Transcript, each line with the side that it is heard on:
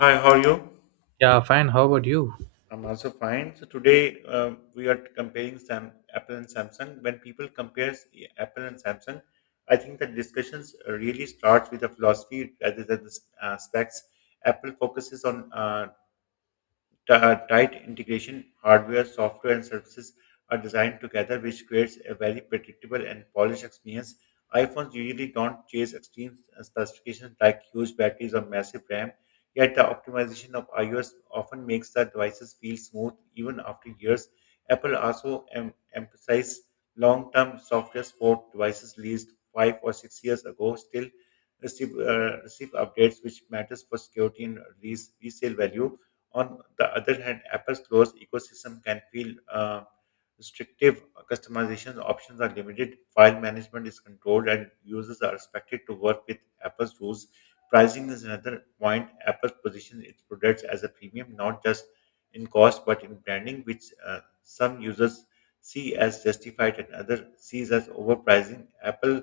left: Hi, how are you?
right: Yeah, fine. How about you?
left: I'm also fine. So today we are comparing Sam, Apple and Samsung. When people compare Apple and Samsung, I think that discussions really starts with the philosophy rather than the specs. Apple focuses on tight integration, hardware, software, and services are designed together, which creates a very predictable and polished experience. iPhones usually don't chase extreme specifications like huge batteries or massive RAM, yet the optimization of iOS often makes the devices feel smooth even after years. Apple also emphasized long term software support devices released 5 or 6 years ago still receive updates, which matters for security and release resale value. On the other hand, Apple's closed ecosystem can feel restrictive. Customization options are limited. File management is controlled, and users are expected to work with Apple's rules. Pricing is another point. Apple positions its products as a premium, not just in cost but in branding, which some users see as justified and others sees as overpricing. Apple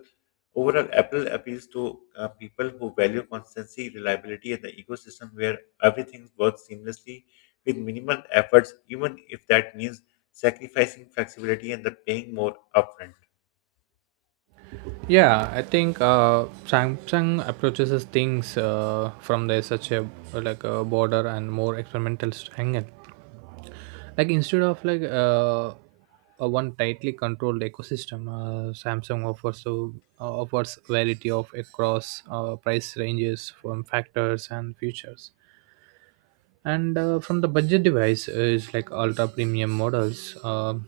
left: Overall, Apple appeals to people who value consistency, reliability, and the ecosystem where everything works seamlessly with minimal efforts, even if that means sacrificing flexibility and the paying more upfront.
right: Yeah, I think Samsung approaches things from their such a like a border and more experimental angle. Like instead of like a one tightly controlled ecosystem, Samsung offers variety of across price ranges from factors and features. And from the budget device is like ultra premium models,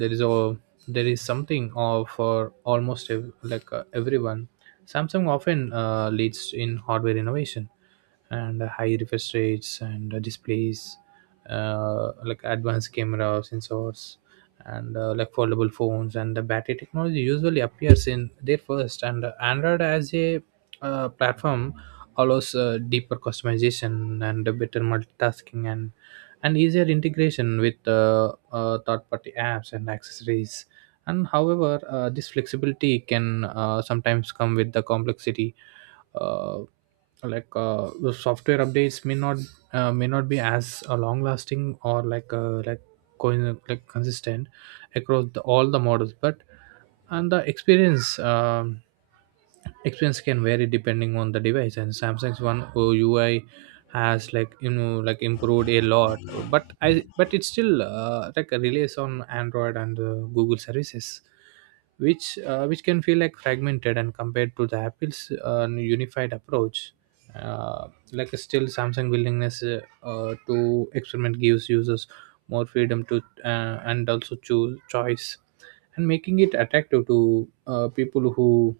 right: there is a there is something for almost everyone. Samsung often leads in hardware innovation, and high refresh rates and displays, like advanced camera sensors, and like foldable phones and the battery technology usually appears in their first. And Android as a platform allows deeper customization and a better multitasking, and easier integration with third-party apps and accessories. And however, this flexibility can sometimes come with the complexity. Uh like the software updates may not be as long lasting, or like consistent across all the models, but and the experience can vary depending on the device. And Samsung's one OUI has, like like improved a lot, but it still like relies on Android and Google services, which which can feel like fragmented and compared to the Apple's unified approach. Like still Samsung willingness to experiment gives users more freedom to, and also choose choice, and making it attractive to people who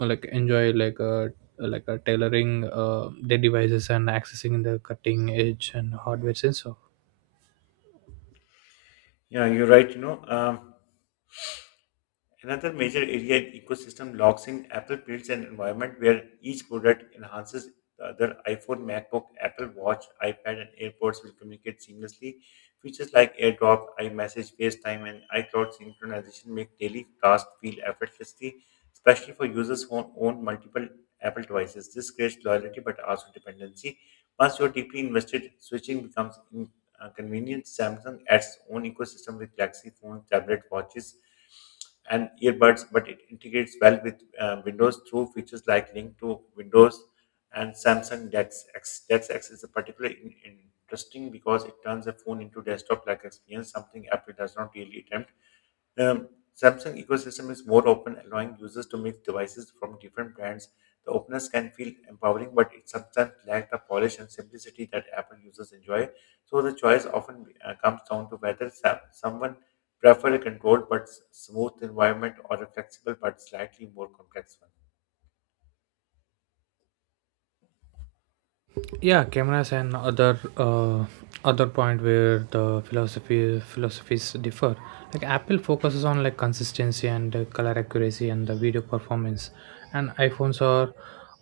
right: like enjoy, tailoring their devices and accessing the cutting edge and hardware sensor.
left: Yeah, you're right. Another major area in ecosystem logs in Apple builds an environment where each product enhances the other. iPhone, MacBook, Apple Watch, iPad, and AirPods will communicate seamlessly. Features like AirDrop, iMessage, FaceTime, and iCloud synchronization make daily tasks feel effortlessly, especially for users who own multiple Apple devices. This creates loyalty but also dependency. Once you're deeply invested, switching becomes convenience. Samsung adds own ecosystem with Galaxy phones, tablet watches, and earbuds, but it integrates well with Windows through features like Link to Windows and Samsung DeX. X. DeX X is particularly in, interesting because it turns a phone into desktop-like experience, something Apple does not really attempt. Um, Samsung ecosystem is more open, allowing users to mix devices from different brands. The openness can feel empowering, but it sometimes lacks the polish and simplicity that Apple users enjoy. So the choice often comes down to whether someone prefer a controlled but smooth environment or a flexible but slightly more complex one.
right: Yeah, cameras and other point where the philosophy philosophies differ. Like Apple focuses on like consistency and color accuracy and the video performance. And iPhones are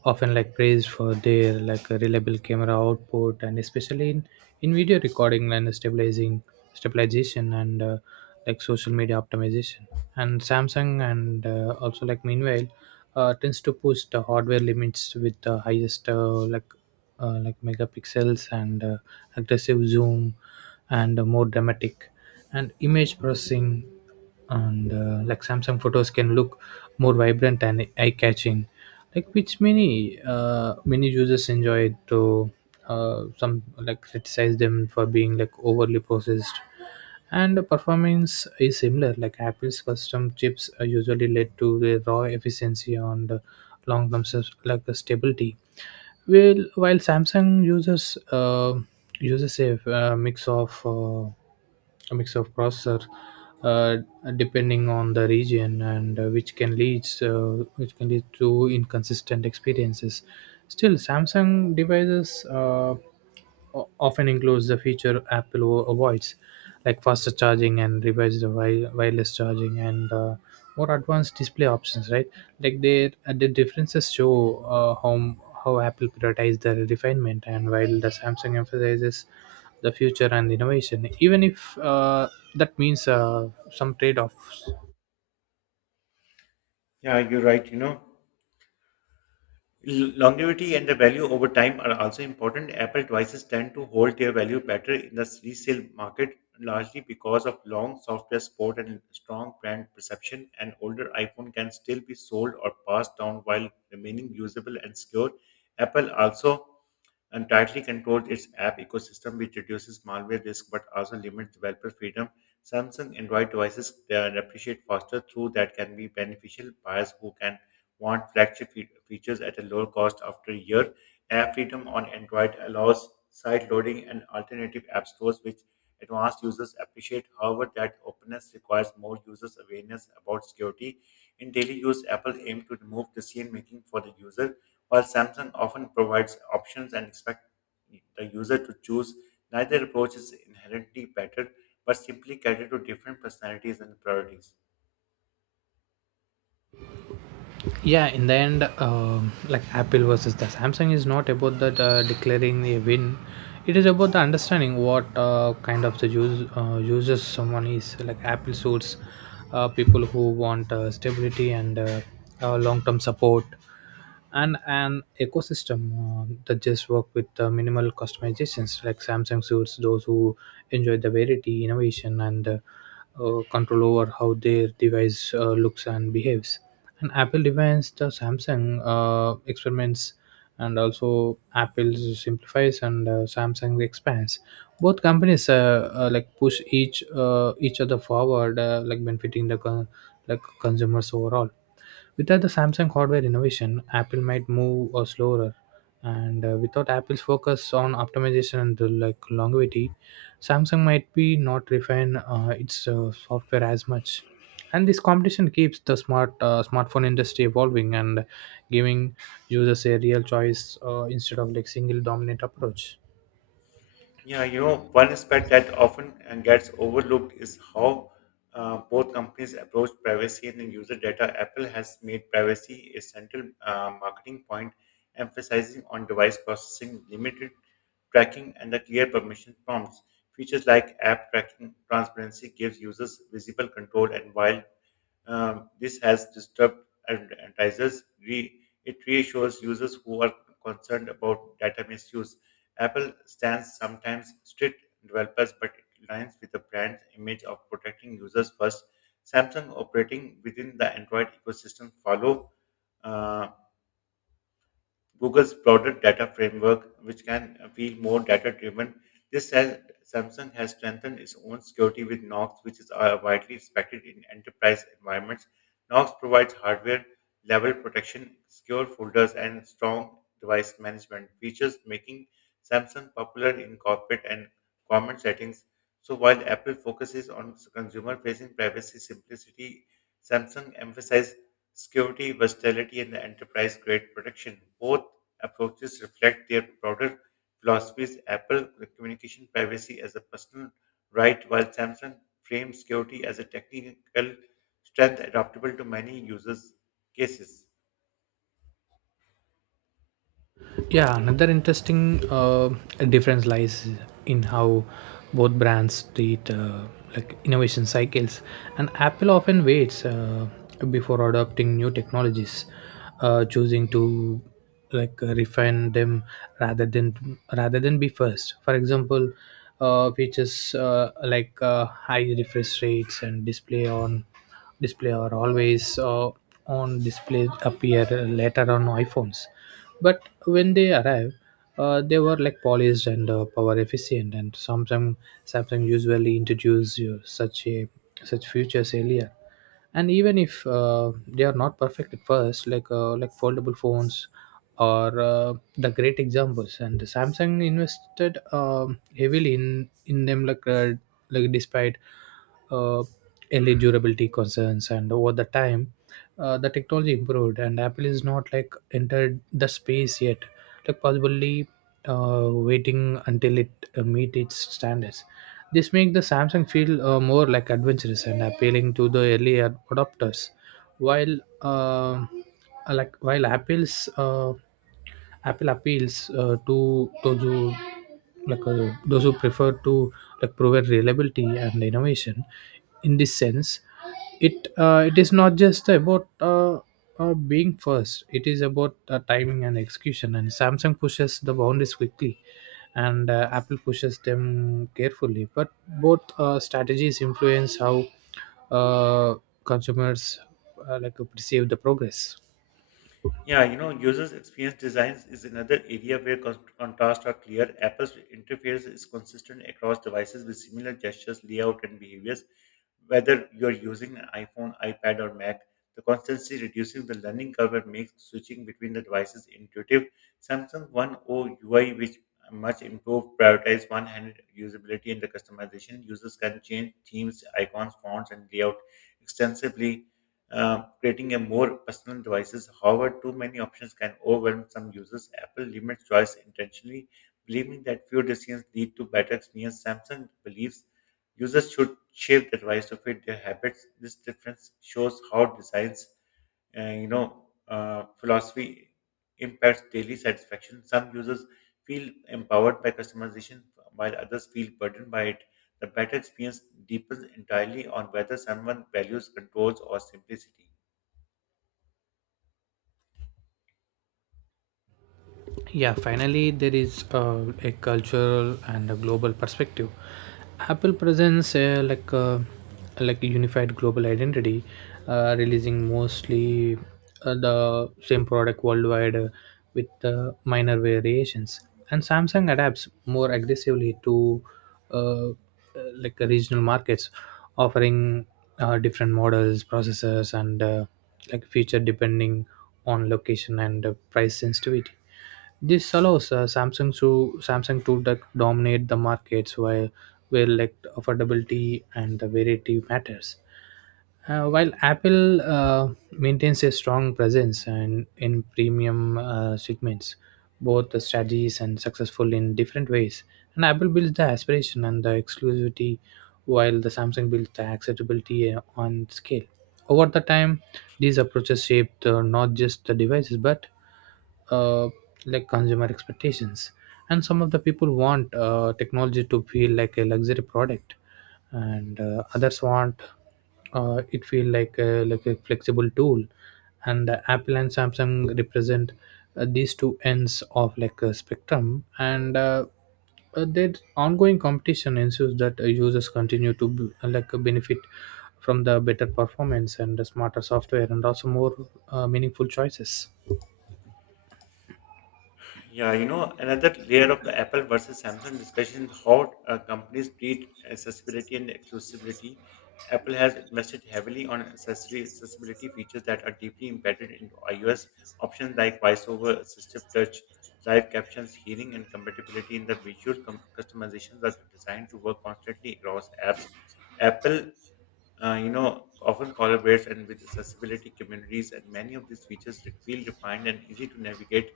right: often like praised for their like reliable camera output, and especially in video recording and stabilizing stabilization and like social media optimization. And Samsung, and also like meanwhile, tends to push the hardware limits with the highest like megapixels, and aggressive zoom, and more dramatic and image processing. And like Samsung photos can look more vibrant and eye catching, like, which many users enjoy it, though some like criticize them for being like overly processed. And the performance is similar. Like Apple's custom chips are usually led to the raw efficiency on the long term, like the stability. Well, while Samsung uses uh, mix of uh, a mix of crosser, uh, depending on the region, and which can lead to inconsistent experiences. Still, Samsung devices often includes the feature Apple avoids, like faster charging and revised wireless charging, and more advanced display options, right, like the differences show how Apple prioritizes the refinement, and while the Samsung emphasizes the future and innovation, even if that means some trade-offs.
left: Yeah, you're right. Longevity and the value over time are also important. Apple devices tend to hold their value better in the resale market, largely because of long software support and strong brand perception. An older iPhone can still be sold or passed down while remaining usable and secure. Apple also and tightly controls its app ecosystem, which reduces malware risk but also limits developer freedom. Samsung Android devices appreciate faster through that can be beneficial buyers who can want flagship features at a lower cost after a year. App freedom on Android allows side loading and alternative app stores, which advanced users appreciate. However, that openness requires more users' awareness about security. In daily use, Apple aims to remove decision making for the user while Samsung often provides options and expects the user to choose, neither approach is inherently better, but simply cater to different personalities and priorities.
right: Yeah, in the end, like Apple versus the Samsung is not about that declaring a win. It is about the understanding what kind of the users someone is. Like Apple suits people who want stability, and long-term support, and an ecosystem that just work with minimal customizations. Like Samsung suits those who enjoy the variety innovation, and control over how their device looks and behaves. And Apple defines, the Samsung experiments. And also Apple simplifies, and Samsung expands. Both companies like push each other forward, like benefiting the like consumers overall. Without the Samsung hardware innovation, Apple might move or slower. And without Apple's focus on optimization and like longevity, Samsung might be not refine its software as much. And this competition keeps the smartphone industry evolving, and giving users a real choice, instead of like single dominant approach.
left: Yeah, one aspect that often gets overlooked is how both companies approach privacy and the user data. Apple has made privacy a central marketing point, emphasizing on device processing, limited tracking, and the clear permission prompts. Features like app tracking transparency gives users visible control, and while this has disturbed advertisers. It reassures users who are concerned about data misuse. Apple stands sometimes strict developers, but it aligns with the brand's image of protecting users first. Samsung operating within the Android ecosystem follow uh, Google's broader data framework, which can feel more data driven. This says Samsung has strengthened its own security with Knox, which is widely respected in enterprise environments. Knox provides hardware level protection, secure folders, and strong device management features, making Samsung popular in corporate and government settings. So while Apple focuses on consumer facing privacy simplicity, Samsung emphasizes security, versatility, and enterprise grade protection. Both approaches reflect their broader philosophies. Apple communication privacy as a personal right, while Samsung frames security as a technical strength adaptable to many users' cases.
right: Yeah, another interesting difference lies in how both brands treat, like innovation cycles. And Apple often waits before adopting new technologies, choosing to, refine them, rather than be first. For example, features, like high refresh rates and display, or always on display appear later on iPhones. But when they arrive, they were like polished and power efficient. And Samsung usually introduce you such features earlier. And even if they are not perfect at first, like foldable phones or the great examples. And Samsung invested, heavily in them, like despite uh, early durability concerns. And over the time, the technology improved, and Apple is not like entered the space yet, like possibly waiting until it meet its standards. This makes the Samsung feel, more like adventurous and appealing to the early adopters, while uh, while Apple's, Apple appeals to the like those who prefer to like provide reliability and innovation. In this sense, it is not just about being first. It is about timing and execution. And Samsung pushes the boundaries quickly, and Apple pushes them carefully. But both strategies influence how uh, consumers perceive the progress.
left: Yeah, users experience designs is another area where contrasts are clear. Apple's interface is consistent across devices with similar gestures, layout, and behaviors. Whether you're using an iPhone, iPad, or Mac, the constancy reduces the learning curve and makes switching between the devices intuitive. Samsung One UI, which much improved, prioritizes one-handed usability and the customization. Users can change themes, icons, fonts, and layout extensively, creating a more personal devices. However, too many options can overwhelm some users. Apple limits choice intentionally, believing that fewer decisions lead to better experience. Samsung believes users should shape the device to fit their habits. This difference shows how designs philosophy impacts daily satisfaction. Some users feel empowered by customization, while others feel burdened by it. The better experience depends entirely on whether someone values controls or simplicity.
right: Yeah, finally, there is a cultural and a global perspective. Apple presents, like a unified global identity, releasing mostly the same product worldwide, with minor variations. And Samsung adapts more aggressively to uh, uh, regional markets, offering different models, processors, and like feature depending on location and price sensitivity. This allows Samsung to dominate the markets, while where like affordability and the variety matters. While Apple maintains a strong presence and in premium segments, both the strategies and successful in different ways, and Apple builds the aspiration and the exclusivity, while the Samsung builds the acceptability on scale. Over the time, these approaches shaped not just the devices but uh, like consumer expectations. And some of the people want technology to feel like a luxury product, and others want it feel like like a flexible tool. And Apple and Samsung represent, these two ends of like a spectrum. And their ongoing competition ensures that users continue to benefit from the better performance and the smarter software, and also more meaningful choices.
left: Yeah, another layer of the Apple versus Samsung discussion is how companies treat accessibility and exclusivity. Apple has invested heavily on accessory accessibility features that are deeply embedded in iOS options like voiceover, assistive touch, live captions, hearing, and compatibility in the visual customizations are designed to work constantly across apps. Apple often collaborates and with accessibility communities, and many of these features feel refined and easy to navigate.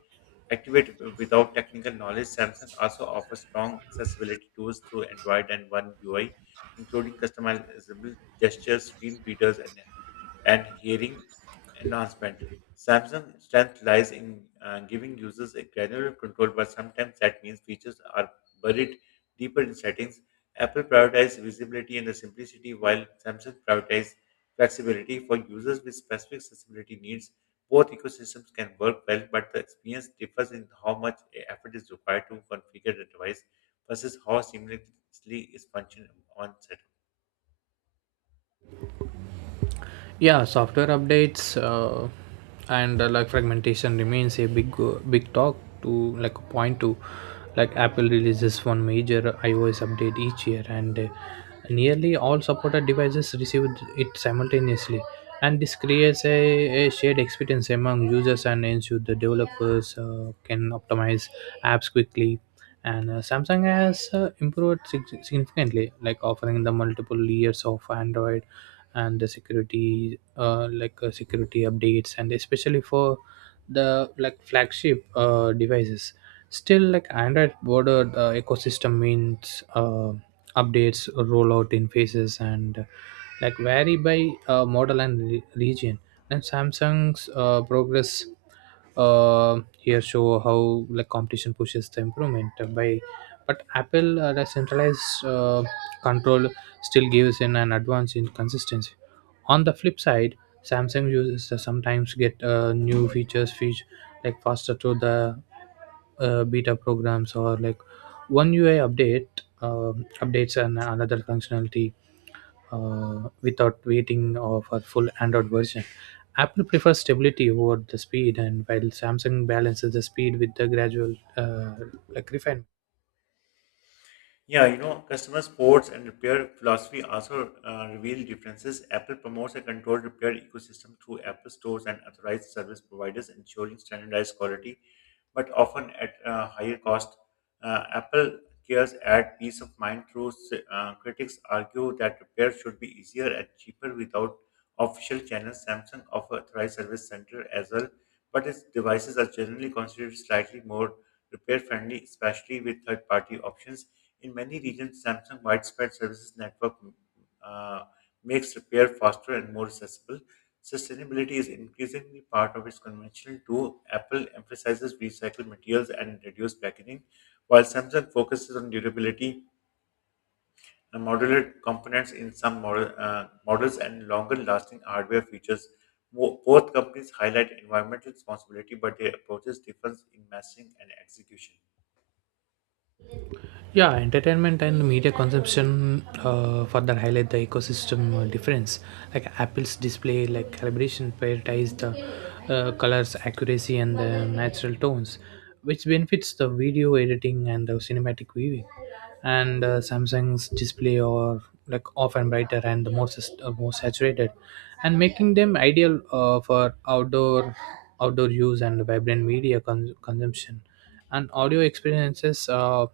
left: Activate without technical knowledge, Samsung also offers strong accessibility tools through Android and One UI, including customizable gestures, screen readers, and hearing enhancement. Samsung's strength lies in giving users a granular control, but sometimes that means features are buried deeper in settings. Apple prioritized visibility and the simplicity, while Samsung prioritized flexibility for users with specific accessibility needs. Both ecosystems can work well, but the experience differs in how much effort is required to configure the device versus how seamlessly its function on set.
right: Yeah, software updates and like fragmentation remains a big talk to like point to. Like Apple releases one major iOS update each year, and nearly all supported devices receive it simultaneously. And this creates a shared experience among users and ensure the developers can optimize apps quickly. And Samsung has improved significantly, like offering the multiple layers of Android and the security, security updates, and especially for the like flagship devices. Still, like Android border ecosystem means updates rollout in phases and like vary by model and region. And Samsung's progress here show how like competition pushes the improvement by. But Apple, the centralized control still gives in an advance in consistency. On the flip side, Samsung users sometimes get new feature like faster through the beta programs, or like one UI updates and another functionality, without waiting for full Android version. Apple prefers stability over the speed, and while Samsung balances the speed with the gradual, like refinement.
left: Yeah, customer supports and repair philosophy also reveal differences. Apple promotes a controlled repair ecosystem through Apple stores and authorized service providers, ensuring standardized quality, but often at a higher cost. Apple cares at peace of mind through critics argue that repair should be easier and cheaper without official channels. Samsung offer authorized service center as well, but its devices are generally considered slightly more repair friendly, especially with third party options. In many regions, Samsung widespread services network uh, makes repair faster and more accessible. Sustainability is increasingly part of its conventional too. Apple emphasizes recycled materials and reduced packaging, while Samsung focuses on durability and modular components in some models and longer-lasting hardware features. Both companies highlight environmental responsibility, but their approaches differ in messaging and execution.
right: Yeah, entertainment and media consumption further highlight the ecosystem difference. Like Apple's display like calibration prioritize the colors accuracy and the natural tones, which benefits the video editing and the cinematic viewing. And Samsung's display are like often brighter and the more saturated, and making them ideal for outdoor use and vibrant media consumption. And audio experiences,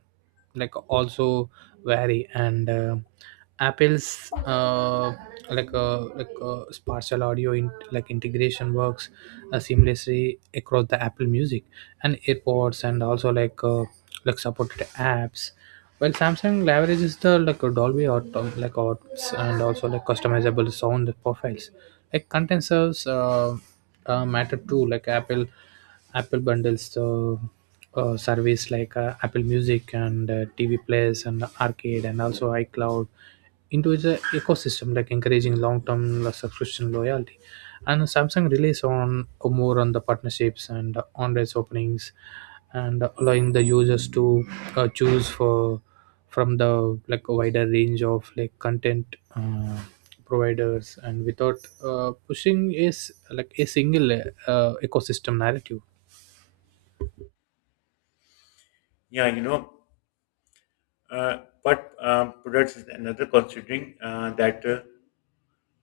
right: like also vary. And Apple's uh, spatial audio like integration works seamlessly across the Apple Music and AirPods, and also like supported apps. While Samsung leverages the like, Dolby or like auds, and also like customizable sound profiles. Like content serves, matter too. Like Apple bundles the service, like Apple Music and TV Plays and Arcade and also iCloud into its ecosystem, like encouraging long-term subscription loyalty. And Samsung relies on, more on the partnerships and on-race openings, and allowing the users to choose for from the like wider range of like content uh, providers, and without pushing is like a single ecosystem narrative.
left: Yeah, but products is another considering that uh,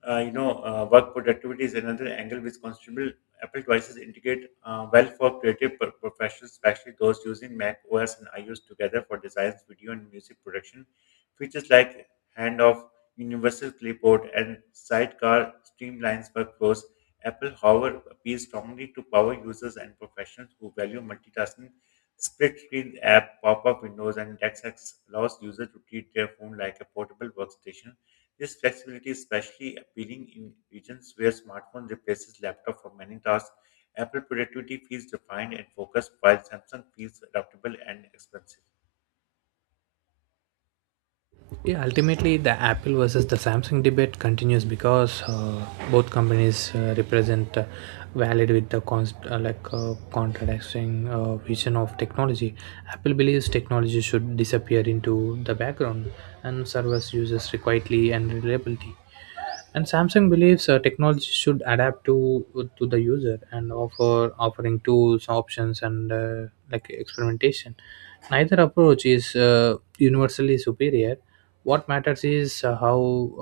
left: uh, you know, uh, work productivity is another angle which Constable Apple devices integrate well for creative professionals, especially those using Mac OS and iOS together for designs, video, and music production. Features like handoff, universal clipboard, and sidecar streamlines workflows. Apple, however, appeals strongly to power users and professionals who value multitasking. Split screen app, pop up windows, and text allows users to treat their phone like a portable workstation. This flexibility is especially appealing in regions where smartphone replaces laptop for many tasks. Apple productivity feels defined and focused, while Samsung feels adaptable and expensive.
right: Yeah, ultimately, the Apple versus the Samsung debate continues because both companies represent valid with the contradicting vision of technology. Apple believes technology should disappear into the background and serve as users quietly and reliability, and Samsung believes technology should adapt to the user and offering tools, options, and like experimentation. Neither approach is universally superior. What matters is how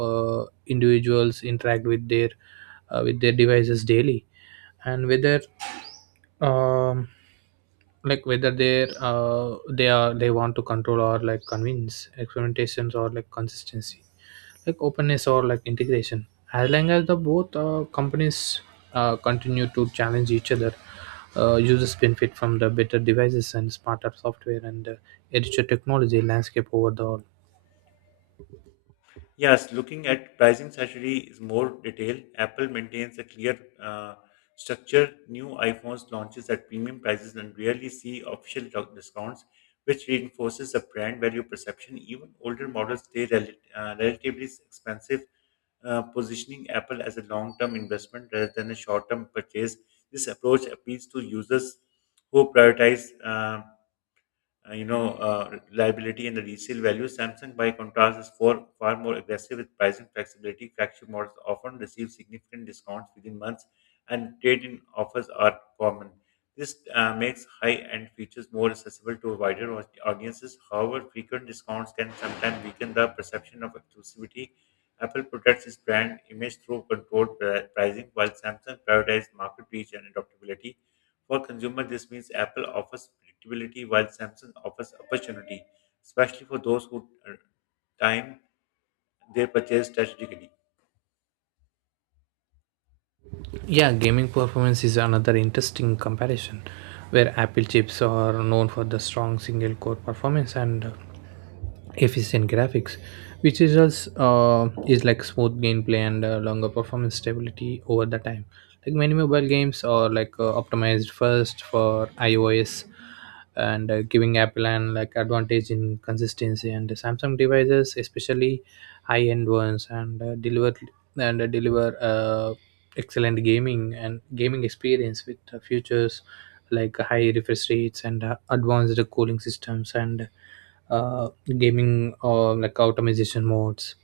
right: individuals interact with their devices daily, and whether um whether they're they are they want to control or like convince experimentations or like consistency, like openness or like integration, as long as the both companies continue to challenge each other. Users benefit from the better devices and smarter software and a richer technology landscape overall.
left: Yes, looking at pricing strategy is more detail. Apple maintains a clear structure. New iPhones launches at premium prices and rarely see official discounts, which reinforces the brand value perception. Even older models stay relatively expensive, positioning Apple as a long term investment rather than a short term purchase. This approach appeals to users who prioritize reliability and the resale value. Samsung, by contrast, is far more aggressive with pricing flexibility. Flagship models often receive significant discounts within months, and trade-in offers are common. This makes high-end features more accessible to wider audiences. However, frequent discounts can sometimes weaken the perception of exclusivity. Apple protects its brand image through controlled pricing, while Samsung prioritizes market reach and adaptability. For consumer, this means Apple offers predictability while Samsung offers opportunity, especially for those who time their purchase strategically.
right: Yeah, gaming performance is another interesting comparison where Apple chips are known for the strong single core performance and efficient graphics, which results is like smooth gameplay and longer performance stability over the time. Like many mobile games are like optimized first for iOS, and giving Apple an like advantage in consistency. And the Samsung devices, especially high end ones, and deliver excellent gaming and gaming experience with features like high refresh rates and advanced cooling systems and uh, gaming or like automation modes.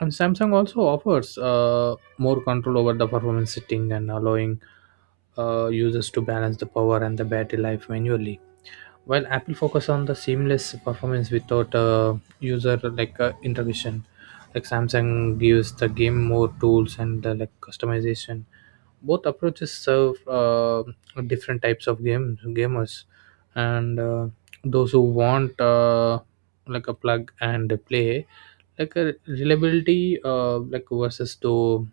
right: And Samsung also offers more control over the performance setting and allowing users to balance the power and the battery life manually, while Apple focus on the seamless performance without user like intervention. Like Samsung gives the game more tools and like customization. Both approaches serve different types of games gamers, and those who want like a plug and play, like a reliability like versus though,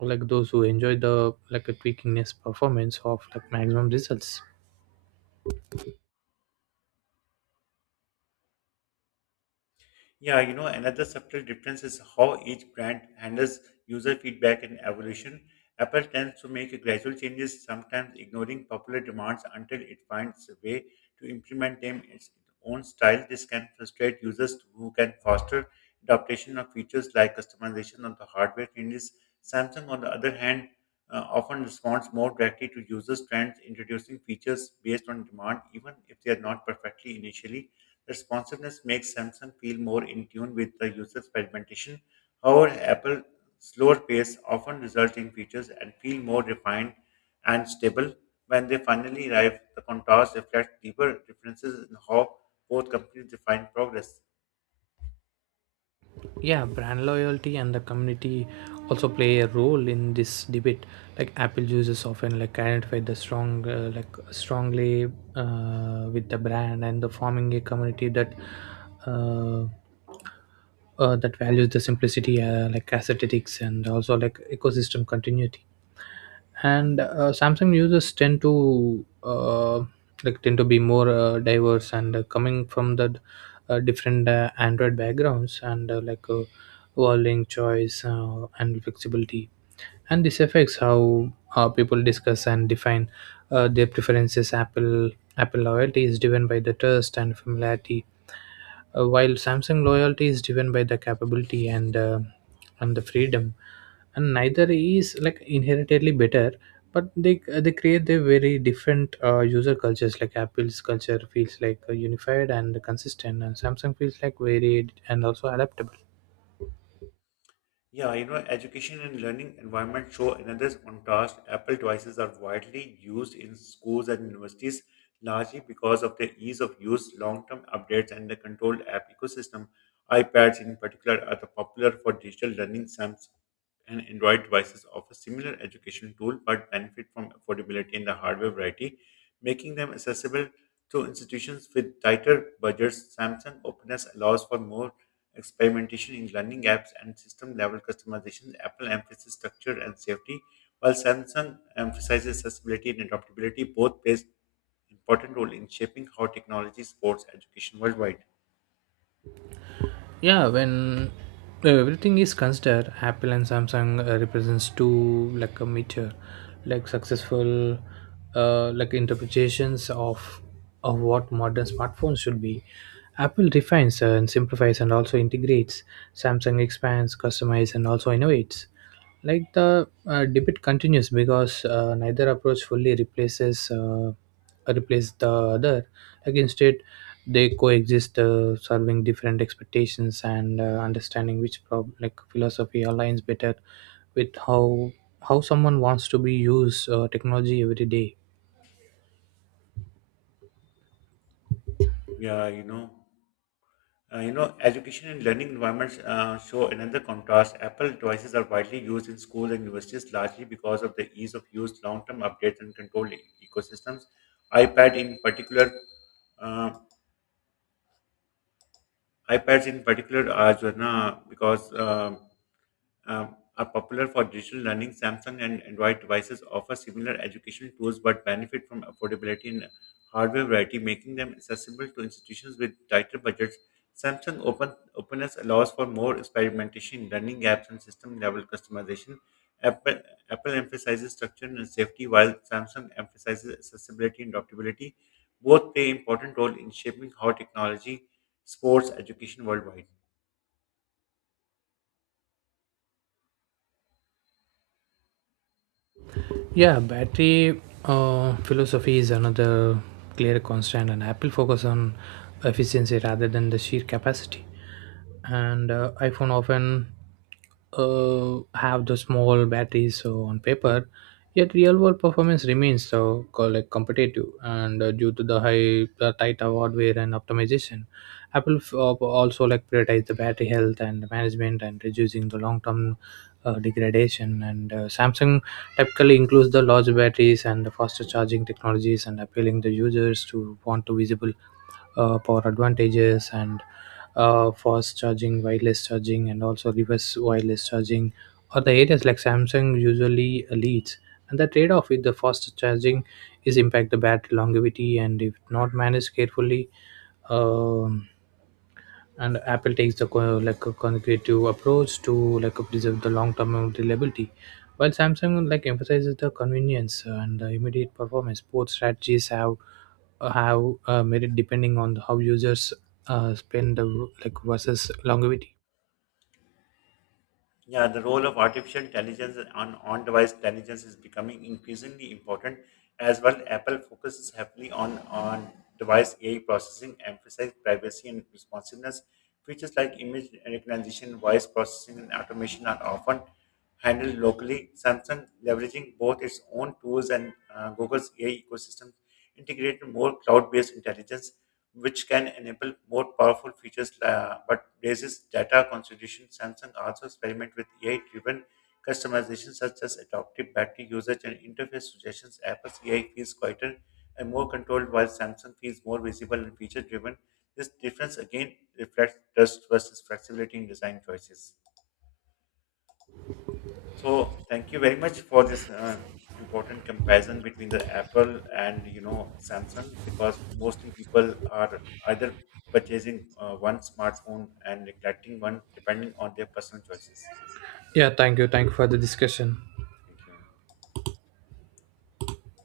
right: like those who enjoy the like a tweakiness performance of like maximum results.
left: Yeah, another subtle difference is how each brand handles user feedback and evolution. Apple tends to make gradual changes, sometimes ignoring popular demands until it finds a way to implement them in its own style. This can frustrate users who can foster adaptation of features like customization of the hardware changes. Samsung, on the other hand, often responds more directly to users' trends, introducing features based on demand, even if they are not perfectly initially. Responsiveness makes Samsung feel more in tune with the user's fragmentation. However, Apple's slower pace often results in features and feel more refined and stable. When they finally arrive, the contours reflect deeper differences in how both companies define progress.
right: Yeah, brand loyalty and the community also play a role in this debate. Like Apple users often like identify the strongly with the brand and the forming a community that uh, that values the simplicity, like aesthetics and also like ecosystem continuity. And Samsung users tend to be more diverse and coming from the different Android backgrounds and volume choice and flexibility. And this affects how people discuss and define their preferences. Apple loyalty is driven by the trust and familiarity, while Samsung loyalty is driven by the capability and the freedom. And neither is like inherently better, but they create their very different user cultures. Like Apple's culture feels like unified and consistent, and Samsung feels like varied and also adaptable.
left: Yeah, education and learning environment show another contrast. Apple devices are widely used in schools and universities, largely because of their ease of use, long-term updates, and the controlled app ecosystem. iPads, in particular, are the popular for digital learning. Samsung and Android devices offer similar education tool but benefit from affordability in the hardware variety, making them accessible to institutions with tighter budgets. Samsung openness allows for more experimentation in learning apps and system level customization. Apple emphasizes structure and safety, while Samsung emphasizes accessibility and adaptability. Both plays important role in shaping how technology supports education worldwide.
right: Yeah, when everything is considered, Apple and Samsung represents two like a mature, like successful, like interpretations of what modern smartphones should be. Apple refines and simplifies and also integrates; Samsung expands, customizes, and also innovates. Like the debate continues because neither approach fully replace the other. Like instead, they coexist, serving different expectations and understanding which philosophy aligns better with how someone wants to be used technology every day.
left: Yeah. Education and learning environments show another contrast. Apple devices are widely used in schools and universities largely because of the ease of use, long term updates, and controlled ecosystems. iPad, in particular, uh, iPads in particular, are Jhana, because are popular for digital learning. Samsung and Android devices offer similar educational tools but benefit from affordability and hardware variety, making them accessible to institutions with tighter budgets. Samsung openness allows for more experimentation, learning gaps, and system level customization. Apple, Apple emphasizes structure and safety, while Samsung emphasizes accessibility and adaptability. Both play important role in shaping how technology supports education worldwide.
right: Yeah, battery philosophy is another clear constant, and Apple focus on efficiency rather than the sheer capacity. And iPhone often have the small batteries so on paper, yet real world performance remains competitive and due to the high the tight hardware and optimization. Apple also like prioritize the battery health and management and reducing the long term degradation. And Samsung typically includes the large batteries and the faster charging technologies and appealing the users to want to visible power advantages. And fast charging, wireless charging, and also reverse wireless charging are the areas like Samsung usually leads. And the trade-off with the fast charging is impact the battery longevity, and if not managed carefully, um and Apple takes the a conservative approach to like preserve the long term reliability, while Samsung like emphasizes the convenience and the immediate performance. Both strategies have merit depending on how users spend the, like versus longevity.
left: Yeah, the role of artificial intelligence on on-device intelligence is becoming increasingly important as well. Apple focuses heavily on on-device AI processing, emphasizing privacy and responsiveness. Features like image recognition, voice processing, and automation are often handled locally. Samsung, leveraging both its own tools and Google's AI ecosystem, integrated more cloud-based intelligence, which can enable more powerful features, but raises data consideration. Samsung also experiment with AI-driven customization, such as adaptive battery usage and interface suggestions. Apple's AI feels quieter and more controlled, while Samsung feels more visible and feature-driven. This difference again reflects trust versus flexibility in design choices. So thank you very much for this important comparison between the Apple and Samsung because mostly people are either purchasing one smartphone and neglecting one depending on their personal choices.
right: Yeah, thank you for the discussion.
left: Thank you.